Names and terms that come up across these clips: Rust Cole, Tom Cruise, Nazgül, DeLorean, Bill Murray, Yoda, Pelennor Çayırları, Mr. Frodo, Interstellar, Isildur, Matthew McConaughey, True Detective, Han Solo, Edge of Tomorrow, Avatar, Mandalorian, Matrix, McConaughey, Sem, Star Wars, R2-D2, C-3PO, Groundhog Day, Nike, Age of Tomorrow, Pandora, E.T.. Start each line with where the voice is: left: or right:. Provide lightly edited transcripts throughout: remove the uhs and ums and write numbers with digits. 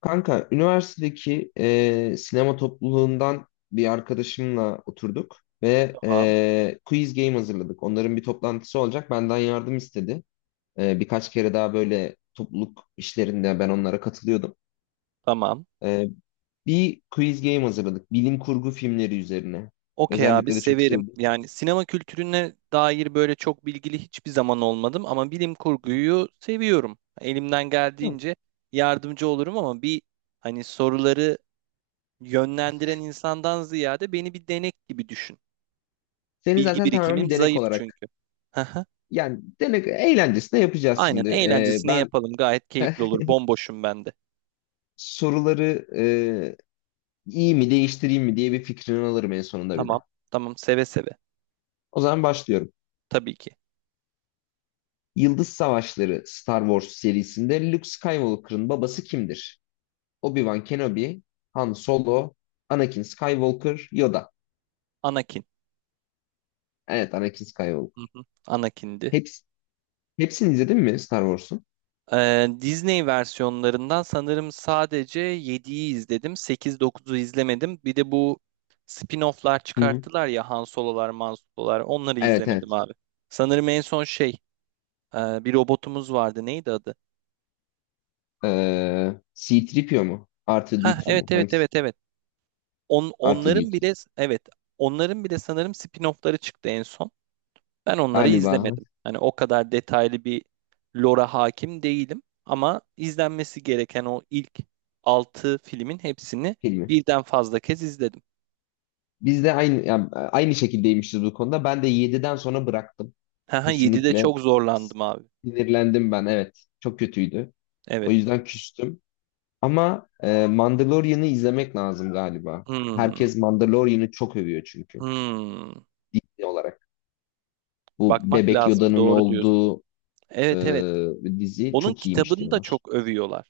left: Kanka, üniversitedeki sinema topluluğundan bir arkadaşımla oturduk ve
right: Tamam.
left: quiz game hazırladık. Onların bir toplantısı olacak. Benden yardım istedi. Birkaç kere daha böyle topluluk işlerinde ben onlara katılıyordum.
right: Tamam.
left: E, bir quiz game hazırladık. Bilim kurgu filmleri üzerine.
right: Okey abi
left: Özellikle de çok
right: severim.
left: sevdiğim
right: Yani
left: için.
right: sinema kültürüne dair böyle çok bilgili hiçbir zaman olmadım ama bilim kurguyu seviyorum. Elimden
left: Tamam.
right: geldiğince yardımcı olurum ama bir hani soruları yönlendiren insandan ziyade beni bir denek gibi düşün.
left: Seni
right: Bilgi
left: zaten tamamen
right: birikimim
left: bir denek
right: zayıf
left: olarak.
right: çünkü. Haha.
left: Yani denek eğlencesine yapacağız
right: Aynen
left: şimdi. E,
right: eğlencesine
left: ben
right: yapalım. Gayet keyifli olur. Bomboşum ben de.
left: soruları iyi mi değiştireyim mi diye bir fikrini alırım en sonunda bir de.
right: Tamam. Tamam seve seve.
left: O zaman başlıyorum.
right: Tabii ki.
left: Yıldız Savaşları Star Wars serisinde Luke Skywalker'ın babası kimdir? Obi-Wan Kenobi, Han Solo, Anakin Skywalker, Yoda.
right: Anakin.
left: Evet, Anakin
right: Hı
left: Skywalker.
right: hı. Anakin'di.
left: Hepsi, hepsini izledin mi Star Wars'un?
right: Disney versiyonlarından sanırım sadece yediyi izledim. Sekiz, dokuzu izlemedim. Bir de bu spin-off'lar
left: Hı hı.
right: çıkarttılar ya Han Solo'lar, Man Solo'lar. Onları
left: Evet,
right: izlemedim
left: evet.
right: abi. Sanırım en son şey bir robotumuz vardı. Neydi adı?
left: C-3PO mu?
right: Ha
left: R2-D2 mu?
right: evet evet
left: Hangisi?
right: evet evet. Onların
left: R2-D2.
right: bile evet onların bile sanırım spin-off'ları çıktı en son. Ben onları
left: Galiba
right: izlemedim. Hani o kadar detaylı bir lore'a hakim değilim ama izlenmesi gereken o ilk 6 filmin hepsini
left: filmi.
right: birden fazla kez izledim.
left: Biz de aynı, yani aynı şekildeymişiz bu konuda. Ben de yediden sonra bıraktım.
right: Haha 7'de
left: Kesinlikle
right: çok zorlandım abi.
left: sinirlendim ben. Evet. Çok kötüydü. O
right: Evet.
left: yüzden küstüm. Ama Mandalorian'ı izlemek lazım galiba.
right: Hmm,
left: Herkes Mandalorian'ı çok övüyor çünkü.
right: hmm.
left: Dizi olarak. Bu
right: Bakmak
left: Bebek
right: lazım.
left: Yoda'nın
right: Doğru diyorsun.
left: olduğu
right: Evet evet.
left: dizi
right: Onun
left: çok iyiymiş
right: kitabını da
left: diyorlar.
right: çok övüyorlar.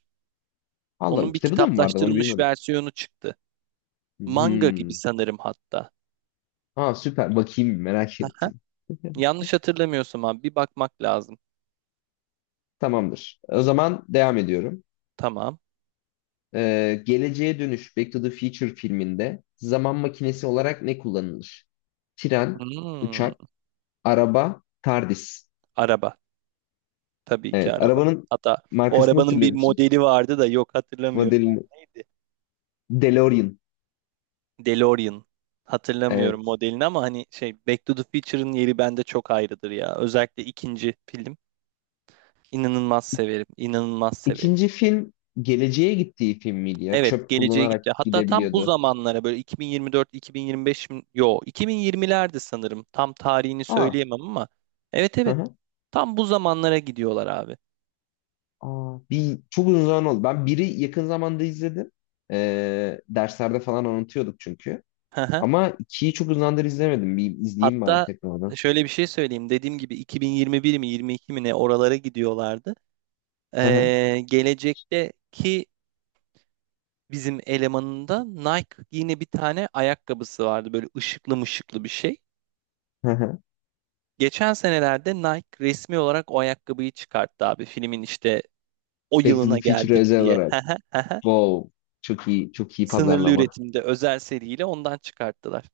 right: Onun
left: Allah
right: bir
left: kitabı da mı vardı? Onu
right: kitaplaştırılmış
left: bilmiyordum.
right: versiyonu çıktı. Manga gibi
left: Hmm.
right: sanırım hatta.
left: Aa, süper. Bakayım, merak
right: Haha.
left: ettim.
right: Yanlış hatırlamıyorsam abi bir bakmak lazım.
left: Tamamdır. O zaman devam ediyorum.
right: Tamam.
left: Geleceğe Dönüş Back to the Future filminde zaman makinesi olarak ne kullanılır? Tren,
right: Hmm,
left: uçak, araba, TARDIS.
right: Araba. Tabii ki
left: Evet,
right: araba.
left: arabanın
right: Hatta o
left: markasını
right: arabanın
left: hatırlıyor
right: bir
left: musun?
right: modeli vardı da yok hatırlamıyorum.
left: Modelini.
right: Neydi?
left: DeLorean.
right: DeLorean. Hatırlamıyorum
left: Evet.
right: modelini ama hani şey Back to the Future'ın yeri bende çok ayrıdır ya. Özellikle ikinci film. İnanılmaz severim. İnanılmaz severim.
left: İkinci film geleceğe gittiği film miydi ya?
right: Evet,
left: Çöp
right: geleceğe gitti.
left: kullanarak
right: Hatta tam bu
left: gidebiliyordu.
right: zamanlara böyle 2024, 2025 mi? Yo, 2020'lerde sanırım. Tam tarihini
left: Aa,
right: söyleyemem ama. Evet
left: hı
right: evet.
left: hı.
right: Tam bu zamanlara gidiyorlar abi.
left: Aa, bir çok uzun zaman oldu. Ben biri yakın zamanda izledim. Derslerde falan unutuyorduk çünkü. Ama ikiyi çok uzun zamandır izlemedim. Bir izleyeyim bari
right: Hatta
left: tekrardan.
right: şöyle bir şey söyleyeyim. Dediğim gibi 2021 mi 22 mi ne oralara gidiyorlardı. Gelecekteki bizim elemanında Nike yine bir tane ayakkabısı vardı. Böyle ışıklı mışıklı bir şey.
left: Hı hı.
right: Geçen senelerde Nike resmi olarak o ayakkabıyı çıkarttı abi. Filmin işte o
left: Back to
right: yılına
left: the Future'a
right: geldik
left: özel
right: diye.
left: olarak. Wow. Çok iyi, çok iyi
right: Sınırlı
left: pazarlama.
right: üretimde özel seriyle ondan çıkarttılar.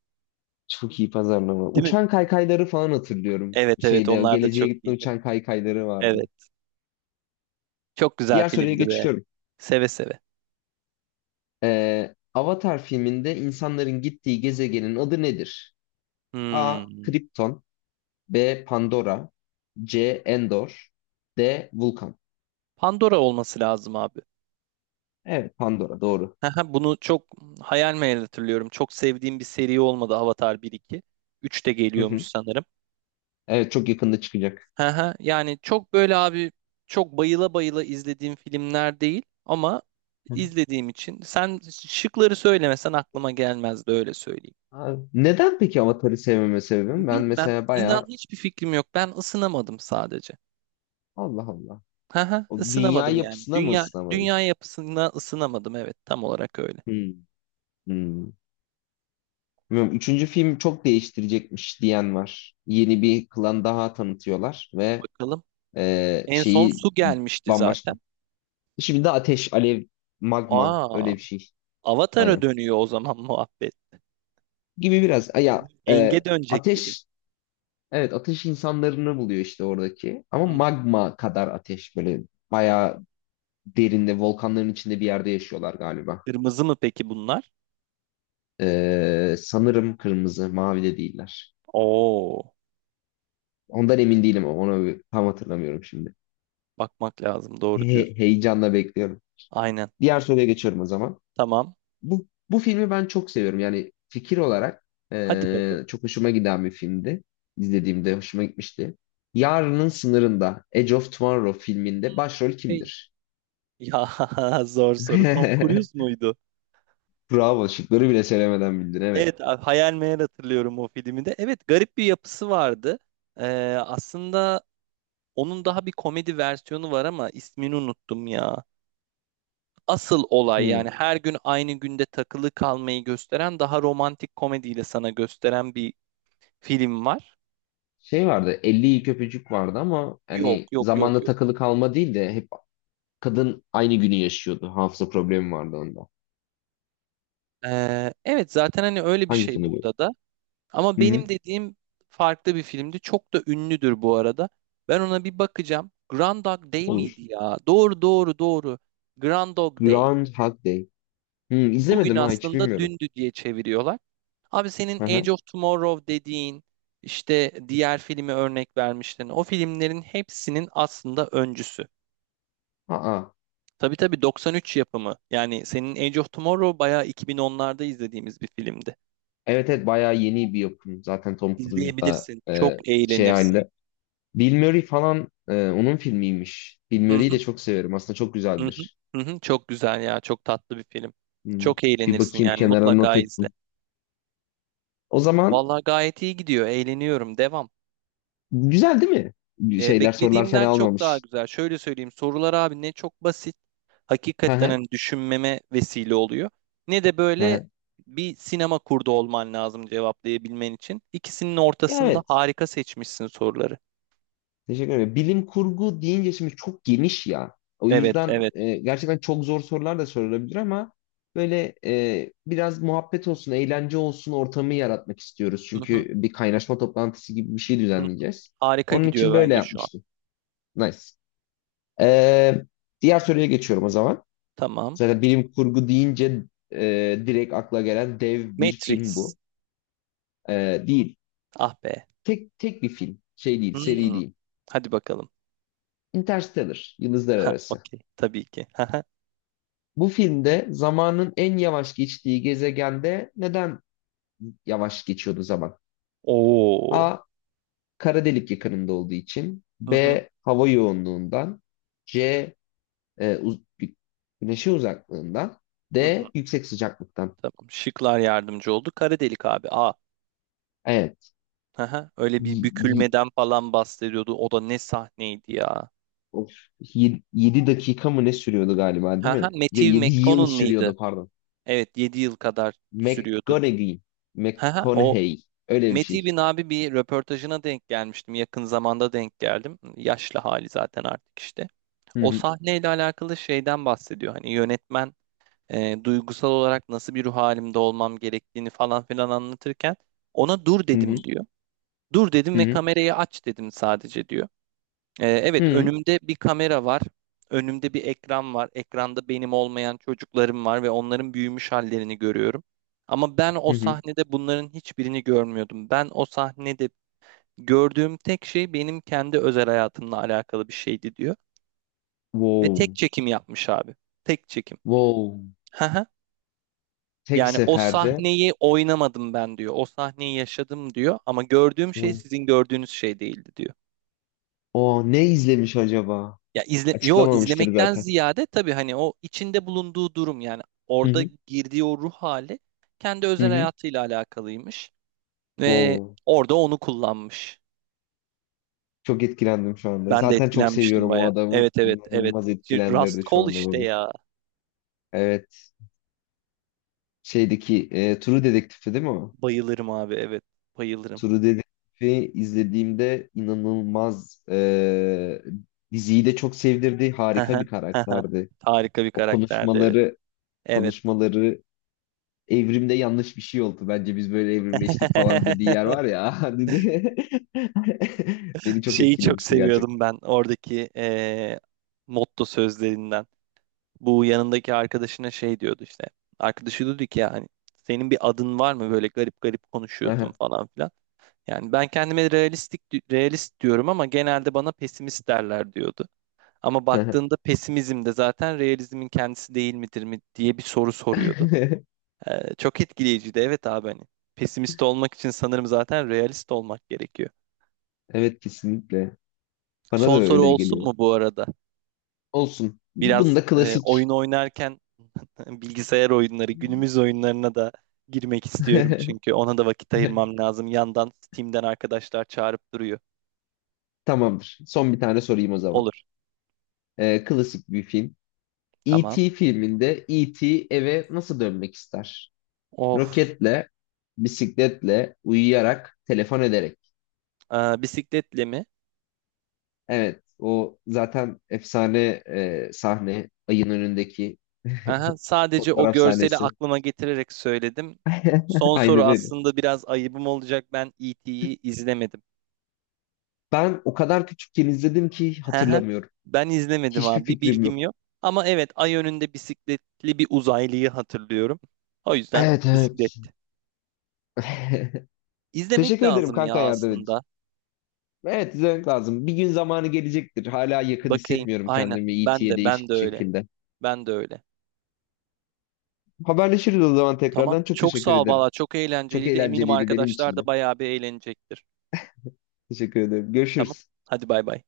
left: Çok iyi pazarlama.
right: Değil mi?
left: Uçan kaykayları falan hatırlıyorum.
right: Evet evet
left: Şeyde
right: onlar da
left: geleceğe
right: çok
left: gitme
right: iyiydi.
left: uçan kaykayları vardı.
right: Evet. Çok güzel
left: Diğer soruya
right: filmdi be.
left: geçiyorum.
right: Seve seve.
left: Avatar filminde insanların gittiği gezegenin adı nedir? A.
right: Hmm.
left: Krypton. B. Pandora. C. Endor. D. Vulkan.
right: Pandora olması lazım abi.
left: Evet, Pandora doğru.
right: Haha, bunu çok hayal meyal hatırlıyorum. Çok sevdiğim bir seri olmadı Avatar bir iki üç de
left: Hı
right: geliyormuş
left: hı.
right: sanırım.
left: Evet, çok yakında çıkacak.
right: Haha, yani çok böyle abi çok bayıla bayıla izlediğim filmler değil ama
left: Hı hı.
right: izlediğim için. Sen şıkları söylemesen aklıma gelmezdi öyle söyleyeyim.
left: Abi, neden peki Avatar'ı sevmeme sebebim? Ben
right: Bilmem.
left: mesela
right: İnan
left: bayağı.
right: hiçbir fikrim yok. Ben ısınamadım sadece.
left: Allah Allah.
right: Haha,
left: O dünya
right: ısınamadım yani.
left: yapısına mı
right: Dünya
left: ısınamadın?
right: dünya yapısına ısınamadım. Evet, tam olarak öyle.
left: Hmm. Hmm. Bilmiyorum. Üçüncü film çok değiştirecekmiş diyen var. Yeni bir klan daha tanıtıyorlar ve
right: Bakalım. En son
left: şeyi
right: su gelmişti
left: bambaşka.
right: zaten.
left: Şimdi de ateş, alev, magma,
right: Aa,
left: öyle bir şey.
right: Avatar'a
left: Aynen.
right: dönüyor o zaman muhabbet.
left: Gibi biraz. Ay, ya, e,
right: Enge dönecek gibi.
left: ateş evet, ateş insanlarını buluyor işte oradaki. Ama
right: Hı hı.
left: magma kadar ateş böyle
right: Hı.
left: bayağı derinde volkanların içinde bir yerde yaşıyorlar galiba.
right: Kırmızı mı peki bunlar?
left: Sanırım kırmızı, mavi de değiller.
right: Oo,
left: Ondan emin değilim ama onu tam hatırlamıyorum şimdi.
right: bakmak lazım. Doğru
left: He-
right: diyorsun.
left: heyecanla bekliyorum.
right: Aynen.
left: Diğer soruya geçiyorum o zaman.
right: Tamam.
left: Bu filmi ben çok seviyorum. Yani fikir olarak
right: Hadi bakalım.
left: çok hoşuma giden bir filmdi. İzlediğimde hoşuma gitmişti. Yarının Sınırında, Edge of Tomorrow filminde başrol
right: Hey.
left: kimdir?
right: Ya zor soru. Tom Cruise muydu?
left: Bravo, şıkları bile söylemeden bildin, evet.
right: Evet, hayal meyal hatırlıyorum o filmi de. Evet, garip bir yapısı vardı. Ee, Aslında onun daha bir komedi versiyonu var ama ismini unuttum ya. Asıl olay
left: Hmm.
right: yani her gün aynı günde takılı kalmayı gösteren daha romantik komediyle sana gösteren bir film var.
left: Şey vardı, 50 ilk öpücük vardı ama
right: Yok
left: hani
right: yok yok
left: zamanda
right: yok.
left: takılı kalma değil de hep kadın aynı günü yaşıyordu. Hafıza problemi vardı onda.
right: Evet zaten hani öyle bir şey
left: Hangisini diyor?
right: burada da. Ama
left: Hı hı.
right: benim dediğim farklı bir filmdi. Çok da ünlüdür bu arada. Ben ona bir bakacağım. Grand Dog Day
left: Olur.
right: miydi ya? Doğru doğru doğru. Grand Dog Day.
left: Groundhog Day. Hmm,
right: Bugün
left: izlemedim ha, hiç
right: aslında
left: bilmiyorum.
right: dündü diye çeviriyorlar. Abi senin
left: Hı hı.
right: Age of Tomorrow dediğin işte diğer filmi örnek vermiştin. O filmlerin hepsinin aslında öncüsü.
left: Aa.
right: Tabii tabii 93 yapımı. Yani senin Age of Tomorrow bayağı 2010'larda izlediğimiz bir filmdi.
left: Evet evet, bayağı yeni bir yapım. Zaten Tom Cruise da
right: İzleyebilirsin. Çok
left: şey
right: eğlenirsin.
left: halinde. Bill Murray falan, onun filmiymiş. Bill
right: Hı
left: Murray'i
right: hı,
left: de çok severim. Aslında çok
right: hı hı,
left: güzeldir.
right: hı hı. Çok güzel ya. Çok tatlı bir film.
left: Hmm,
right: Çok
left: Bir
right: eğlenirsin
left: bakayım,
right: yani
left: kenara
right: mutlaka
left: not
right: izle.
left: ettim. O zaman
right: Vallahi gayet iyi gidiyor. Eğleniyorum. Devam.
left: güzel değil mi? Sorular
right: Beklediğimden
left: fena
right: çok daha
left: olmamış.
right: güzel. Şöyle söyleyeyim. Sorular abi ne çok basit
left: Hı
right: hakikaten
left: hı.
right: hani düşünmeme vesile oluyor. Ne de
left: Hı
right: böyle
left: hı.
right: bir sinema kurdu olman lazım cevaplayabilmen için. İkisinin
left: Ya,
right: ortasında
left: evet.
right: harika seçmişsin soruları.
left: Teşekkür ederim. Bilim kurgu deyince şimdi çok geniş ya. O
right: Evet,
left: yüzden
right: evet.
left: gerçekten çok zor sorular da sorulabilir ama böyle biraz muhabbet olsun, eğlence olsun ortamı yaratmak istiyoruz.
right: Hı hı,
left: Çünkü bir kaynaşma toplantısı gibi bir şey
right: hı.
left: düzenleyeceğiz.
right: Harika
left: Onun için
right: gidiyor
left: böyle
right: bence şu an.
left: yapmıştım. Nice. E, diğer soruya geçiyorum o zaman.
right: Tamam.
left: Zaten bilim kurgu deyince e, direkt akla gelen dev bir film bu.
right: Matrix.
left: E, değil.
right: Ah be.
left: Tek tek bir film. Şey değil, seri
right: Hmm,
left: değil.
right: Hadi bakalım.
left: Interstellar, Yıldızlar
right: Ha,
left: Arası.
right: okey. Tabii ki.
left: Bu filmde zamanın en yavaş geçtiği gezegende neden yavaş geçiyordu zaman?
right: Oo.
left: A. Kara delik yakınında olduğu için.
right: Hı hı.
left: B. Hava yoğunluğundan. C. E, uz- gü- güneşin uzaklığından.
right: Hı hı.
left: D. Yüksek sıcaklıktan.
right: Tamam. Şıklar yardımcı oldu. Kara delik abi. Aa.
left: Evet.
right: Haha. Öyle bir bükülmeden falan bahsediyordu. O da ne sahneydi ya.
left: 7 dakika mı ne sürüyordu galiba, değil
right: Haha,
left: mi? Ya,
right: Matthew
left: 7 yıl
right: McConaughey mıydı?
left: sürüyordu, pardon.
right: Evet 7 yıl kadar sürüyordu.
left: McGonaghy.
right: Haha, o
left: McConaughey. Öyle bir şey.
right: Matthew'in abi bir röportajına denk gelmiştim. Yakın zamanda denk geldim. Yaşlı hali zaten artık işte.
left: Hı
right: O
left: hı.
right: sahneyle alakalı şeyden bahsediyor. Hani yönetmen duygusal olarak nasıl bir ruh halimde olmam gerektiğini falan filan anlatırken ona dur
left: Hı hı.
right: dedim diyor. Dur dedim
left: Hı
right: ve
left: hı.
right: kamerayı aç dedim sadece diyor.
left: Hı
right: Evet
left: hı.
right: önümde bir kamera var. Önümde bir ekran var. Ekranda benim olmayan çocuklarım var ve onların büyümüş hallerini görüyorum. Ama ben o
left: Hı hı.
right: sahnede bunların hiçbirini görmüyordum. Ben o sahnede gördüğüm tek şey benim kendi özel hayatımla alakalı bir şeydi diyor. Ve tek
left: Wow.
right: çekim yapmış abi. Tek çekim.
left: Wow.
right: Hı hı.
left: Tek
right: Yani o
left: seferde.
right: sahneyi oynamadım ben diyor. O sahneyi yaşadım diyor. Ama gördüğüm şey
left: O
right: sizin gördüğünüz şey değildi diyor.
left: o ne izlemiş acaba?
right: Ya yo
left: Açıklamamıştır
right: izlemekten
left: zaten.
right: ziyade tabii hani o içinde bulunduğu durum yani
left: Hı
right: orada
left: hı.
right: girdiği o ruh hali kendi
left: Hı
right: özel
left: hı.
right: hayatıyla alakalıymış ve
left: Wow.
right: orada onu kullanmış.
left: Çok etkilendim şu anda.
right: Ben de
left: Zaten çok
right: etkilenmiştim
left: seviyorum o
right: baya.
left: adamı.
right: Evet evet evet.
left: İnanılmaz
right: Şey, Rust
left: etkilendirdi şu
right: Cole
left: anda
right: işte
left: beni.
right: ya.
left: Evet. Şeydeki True Detective'ti değil mi o?
right: Bayılırım abi evet. Bayılırım.
left: True Detective'i izlediğimde inanılmaz, diziyi de çok sevdirdi. Harika bir karakterdi.
right: Harika bir
left: O
right: karakterdi evet.
left: konuşmaları
right: Evet.
left: konuşmaları evrimde yanlış bir şey oldu. Bence biz böyle evrimleştik falan dediği yer var ya. dedi. Beni çok
right: Şeyi çok
left: etkilemişti
right: seviyordum
left: gerçekten.
right: ben oradaki motto sözlerinden. Bu yanındaki arkadaşına şey diyordu işte. Arkadaşı diyordu ki ya hani senin bir adın var mı böyle garip garip konuşuyorsun
left: Aha,
right: falan filan. Yani ben kendime realist diyorum ama genelde bana pesimist derler diyordu. Ama
left: aha.
right: baktığında pesimizm de zaten realizmin kendisi değil midir mi diye bir soru soruyordu. Çok etkileyiciydi. Evet abi hani pesimist olmak için sanırım zaten realist olmak gerekiyor.
left: Evet, kesinlikle. Bana da
right: Son soru
left: öyle
right: olsun
left: geliyor.
right: mu bu arada?
left: Olsun.
right: Biraz
left: Bunda klasik.
right: oyun oynarken Bilgisayar oyunları, günümüz oyunlarına da girmek istiyorum çünkü ona da vakit ayırmam lazım. Yandan Steam'den arkadaşlar çağırıp duruyor.
left: Tamamdır. Son bir tane sorayım o zaman.
right: Olur.
left: Klasik bir film.
right: Tamam.
left: E.T. filminde E.T. eve nasıl dönmek ister?
right: Of.
left: Roketle, bisikletle, uyuyarak, telefon ederek.
right: Bisikletle mi?
left: Evet, o zaten efsane sahne, ayın önündeki
right: Aha, sadece o
left: fotoğraf
right: görseli
left: sahnesi.
right: aklıma getirerek söyledim. Son soru
left: Aynen öyle.
right: aslında biraz ayıbım olacak. Ben E.T.'yi izlemedim.
left: Ben o kadar küçükken izledim ki
right: Aha,
left: hatırlamıyorum.
right: ben izlemedim
left: Hiçbir
right: abi.
left: fikrim
right: Bilgim
left: yok.
right: yok. Ama evet ay önünde bisikletli bir uzaylıyı hatırlıyorum. O yüzden
left: Evet
right: bisiklet.
left: evet.
right: İzlemek
left: Teşekkür ederim
right: lazım ya
left: kanka, yardım edici.
right: aslında.
left: Evet, izlemek lazım. Bir gün zamanı gelecektir. Hala yakın
right: Bakayım.
left: hissetmiyorum
right: Aynen.
left: kendimi
right: Ben de
left: E.T.'ye,
right: ben
left: değişik
right: de
left: bir
right: öyle.
left: şekilde.
right: Ben de öyle.
left: Haberleşiriz o zaman
right: Tamam.
left: tekrardan. Çok
right: Çok
left: teşekkür
right: sağ ol
left: ederim.
right: valla. Çok
left: Çok
right: eğlenceliydi. Eminim
left: eğlenceliydi benim
right: arkadaşlar
left: için de.
right: da bayağı bir eğlenecektir.
left: Teşekkür ederim.
right: Tamam.
left: Görüşürüz.
right: Hadi bay bay.